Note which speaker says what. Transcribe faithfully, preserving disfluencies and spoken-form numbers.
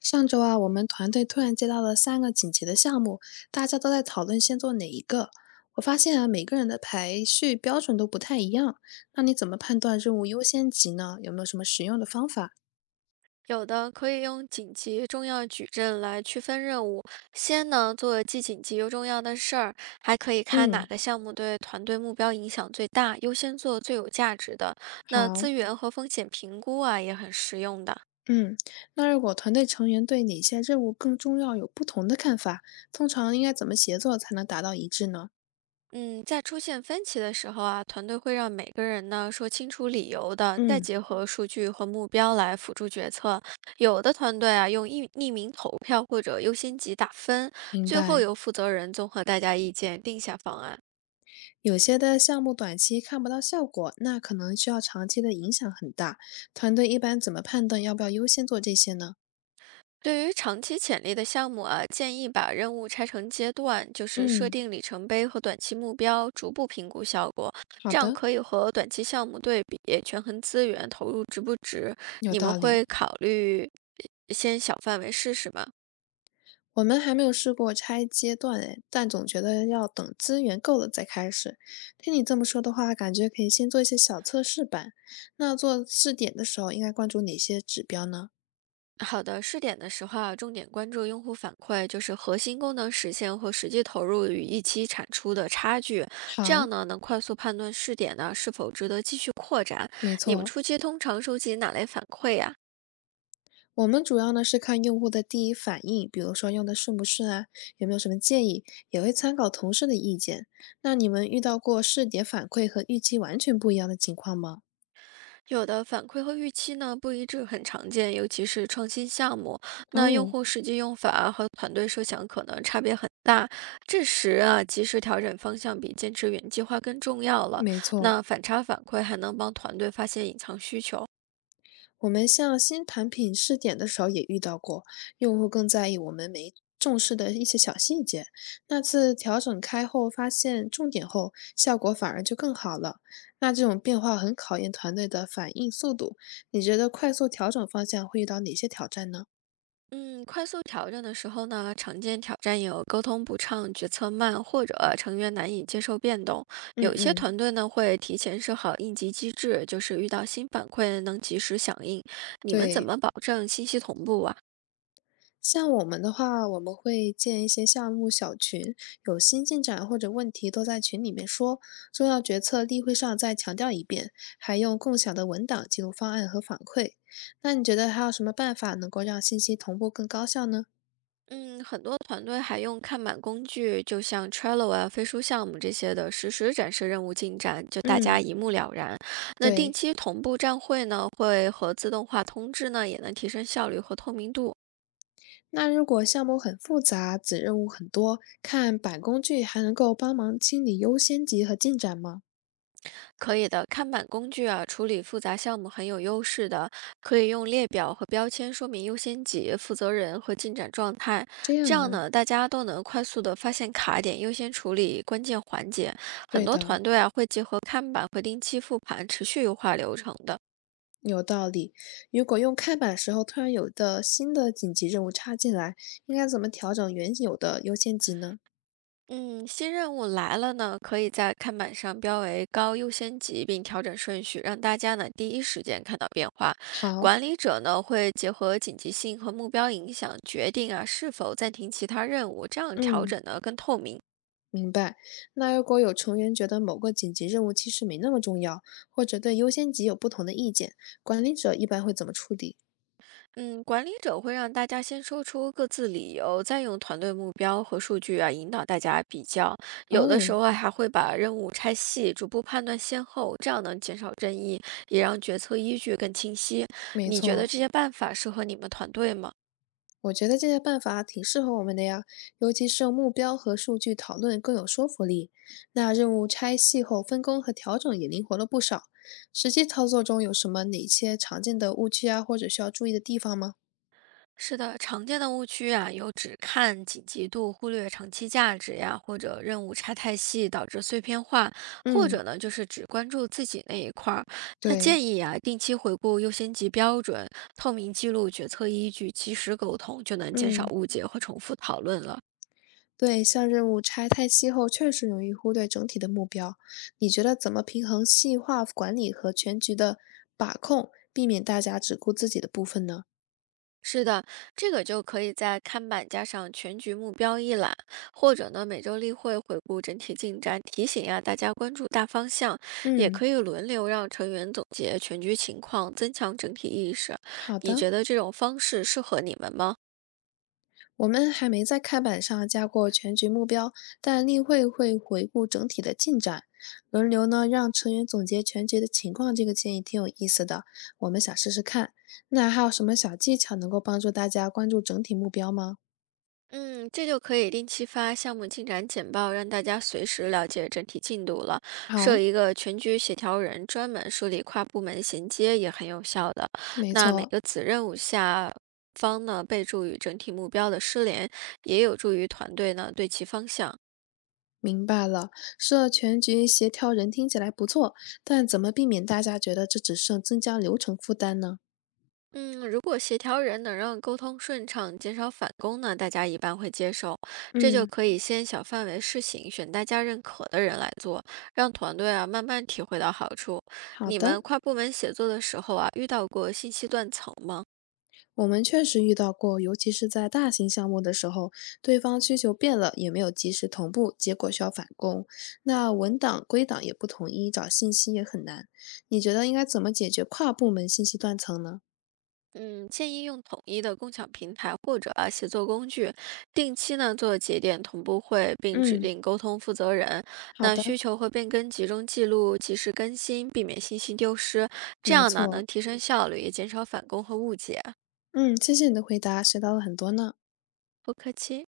Speaker 1: 上周啊，我们团队突然接到了三个紧急的项目，大家都在讨论先做哪一个。我发现啊，每个人的排序标准都不太一样。那你怎么判断任务优先级呢？有没有什么实用的方法？
Speaker 2: 有的可以用紧急、重要矩阵来区分任务，先呢做既紧急又重要的事儿，还可以看哪
Speaker 1: 嗯，
Speaker 2: 个项目对团队目标影响最大，优先做最有价值的。那
Speaker 1: 好，
Speaker 2: 资源和风险评估啊也很实用的。
Speaker 1: 嗯，那如果团队成员对哪些任务更重要有不同的看法，通常应该怎么协作才能达到一致呢？
Speaker 2: 嗯，在出现分歧的时候啊，团队会让每个人呢说清楚理由的，再
Speaker 1: 嗯，
Speaker 2: 结合数据和目标来辅助决策。有的团队啊用匿匿名投票或者优先级打分，
Speaker 1: 明
Speaker 2: 最后
Speaker 1: 白。
Speaker 2: 由负责人综合大家意见定下方案。
Speaker 1: 有些的项目短期看不到效果，那可能需要长期的影响很大。团队一般怎么判断要不要优先做这些呢？
Speaker 2: 对于长期潜力的项目啊，建议把任务拆成阶段，就是设
Speaker 1: 嗯，
Speaker 2: 定里程碑和短期目标，逐步评估效果。
Speaker 1: 好
Speaker 2: 这样
Speaker 1: 的，
Speaker 2: 可以和短期项目对比，权衡资源投入值不值。
Speaker 1: 有
Speaker 2: 你们
Speaker 1: 道理。
Speaker 2: 会考虑呃先小范围试试吗？
Speaker 1: 我们还没有试过拆阶段诶，但总觉得要等资源够了再开始。听你这么说的话，感觉可以先做一些小测试版。那做试点的时候，应该关注哪些指标呢？
Speaker 2: 好的，试点的时候啊，重点关注用户反馈，就是核心功能实现和实际投入与预期产出的差距，这
Speaker 1: 好，
Speaker 2: 样呢能快速判断试点呢是否值得继续扩展。
Speaker 1: 没
Speaker 2: 你们
Speaker 1: 错，
Speaker 2: 初期通常收集哪类反馈呀、
Speaker 1: 我们主要呢是看用户的第一反应，比如说用的顺不顺啊，有没有什么建议，也会参考同事的意见。那你们遇到过试点反馈和预期完全不一样的情况吗？
Speaker 2: 有的反馈和预期呢不一致很常见，尤其是创新项目，那用
Speaker 1: 哦，
Speaker 2: 户实际用法和团队设想可能差别很大。这时啊，及时调整方向比坚持原计划更重要了。
Speaker 1: 没错，
Speaker 2: 那反差反馈还能帮团队发现隐藏需求。
Speaker 1: 我们向新产品试点的时候也遇到过，用户更在意我们没重视的一些小细节。那次调整开后，发现重点后，效果反而就更好了。那这种变化很考验团队的反应速度。你觉得快速调整方向会遇到哪些挑战呢？
Speaker 2: 嗯，快速调整的时候呢，常见挑战有沟通不畅、决策慢，或者成员难以接受变动。
Speaker 1: 嗯
Speaker 2: 有一些
Speaker 1: 嗯，
Speaker 2: 团队呢会提前设好应急机制，就是遇到新反馈能及时响应。你们怎
Speaker 1: 对。
Speaker 2: 么保证信息同步啊？
Speaker 1: 像我们的话，我们会建一些项目小群，有新进展或者问题都在群里面说，重要决策例会上再强调一遍，还用共享的文档记录方案和反馈。那你觉得还有什么办法能够让信息同步更高效呢？
Speaker 2: 嗯，很多团队还用看板工具，就像 Trello 啊、飞书项目这些的，实时展示任务进展，就大
Speaker 1: 嗯，
Speaker 2: 家一目了然。那定
Speaker 1: 对。
Speaker 2: 期同步站会呢，会和自动化通知呢，也能提升效率和透明度。
Speaker 1: 那如果项目很复杂，子任务很多，看板工具还能够帮忙清理优先级和进展吗？
Speaker 2: 可以的，看板工具啊，处理复杂项目很有优势的，可以用列表和标签说明优先级、负责人和进展状态，
Speaker 1: 这
Speaker 2: 这
Speaker 1: 样
Speaker 2: 样
Speaker 1: 啊，
Speaker 2: 呢，大家都能快速的发现卡点，优先处理关键环节。很
Speaker 1: 对
Speaker 2: 多
Speaker 1: 的。
Speaker 2: 团队啊，会结合看板和定期复盘，持续优化流程的。
Speaker 1: 有道理。如果用开版时候突然有的新的紧急任务插进来，应该怎么调整原有的优先级呢？
Speaker 2: 嗯，新任务来了呢，可以在看板上标为高优先级，并调整顺序，让大家呢第一时间看到变化。
Speaker 1: 好，
Speaker 2: 管理者呢会结合紧急性和目标影响，决定啊是否暂停其他任务，这样调
Speaker 1: 嗯，
Speaker 2: 整呢更透明。
Speaker 1: 明白。那如果有成员觉得某个紧急任务其实没那么重要，或者对优先级有不同的意见，管理者一般会怎么处理？
Speaker 2: 嗯，管理者会让大家先说出各自理由，再用团队目标和数据啊引导大家比较。有的时
Speaker 1: 哦，
Speaker 2: 候啊还会把任务拆细，逐步判断先后，这样能减少争议，也让决策依据更清晰。
Speaker 1: 没
Speaker 2: 你觉得
Speaker 1: 错，
Speaker 2: 这些办法适合你们团队吗？
Speaker 1: 我觉得这些办法挺适合我们的呀，尤其是用目标和数据讨论更有说服力。那任务拆细后分工和调整也灵活了不少。实际操作中有什么哪些常见的误区啊，或者需要注意的地方吗？
Speaker 2: 是的，常见的误区啊，有只看紧急度，忽略长期价值呀，或者任务拆太细，导致碎片化，或
Speaker 1: 嗯，
Speaker 2: 者呢，就是只关注自己那一块儿。那
Speaker 1: 对，
Speaker 2: 建议啊，定期回顾优先级标准，透明记录决策依据，及时沟通，就能减少
Speaker 1: 嗯，
Speaker 2: 误解和重复讨论了。
Speaker 1: 对，像任务拆太细后，确实容易忽略整体的目标。你觉得怎么平衡细化管理和全局的把控，避免大家只顾自己的部分呢？
Speaker 2: 是的，这个就可以在看板加上全局目标一览，或者呢每周例会回顾整体进展，提醒呀大家关注大方向，也
Speaker 1: 嗯，
Speaker 2: 可以轮流让成员总结全局情况，增强整体意识。
Speaker 1: 好
Speaker 2: 你
Speaker 1: 的。
Speaker 2: 觉得这种方式适合你们吗？
Speaker 1: 我们还没在开板上加过全局目标，但例会会回顾整体的进展，轮流呢让成员总结全局的情况。这个建议挺有意思的，我们想试试看。那还有什么小技巧能够帮助大家关注整体目标吗？
Speaker 2: 嗯，这就可以定期发项目进展简报，让大家随时了解整体进度了。设
Speaker 1: 好，
Speaker 2: 一个全局协调人，专门梳理跨部门衔接也很有效的。
Speaker 1: 没
Speaker 2: 那每
Speaker 1: 错。
Speaker 2: 个子任务下方呢，备注与整体目标的失联，也有助于团队呢对齐方向。
Speaker 1: 明白了，设全局协调人听起来不错，但怎么避免大家觉得这只剩增加流程负担呢？
Speaker 2: 嗯，如果协调人能让沟通顺畅，减少返工呢，大家一般会接受。这就
Speaker 1: 嗯，
Speaker 2: 可以先小范围试行，选大家认可的人来做，让团队啊慢慢体会到好处。
Speaker 1: 好
Speaker 2: 你们
Speaker 1: 的。
Speaker 2: 跨部门协作的时候啊，遇到过信息断层吗？
Speaker 1: 我们确实遇到过，尤其是在大型项目的时候，对方需求变了，也没有及时同步，结果需要返工。那文档、归档也不统一，找信息也很难。你觉得应该怎么解决跨部门信息断层呢？
Speaker 2: 嗯，建议用统一的共享平台或者啊协作工具，定期呢做节点同步会，并指
Speaker 1: 嗯，
Speaker 2: 定沟通负责人。
Speaker 1: 好
Speaker 2: 那需
Speaker 1: 的，
Speaker 2: 求和变更集中记录，及时更新，避免信息丢失。这
Speaker 1: 没
Speaker 2: 样呢
Speaker 1: 错。
Speaker 2: 能提升效率，也减少返工和误解。
Speaker 1: 嗯，谢谢你的回答，学到了很多呢。
Speaker 2: 不客气。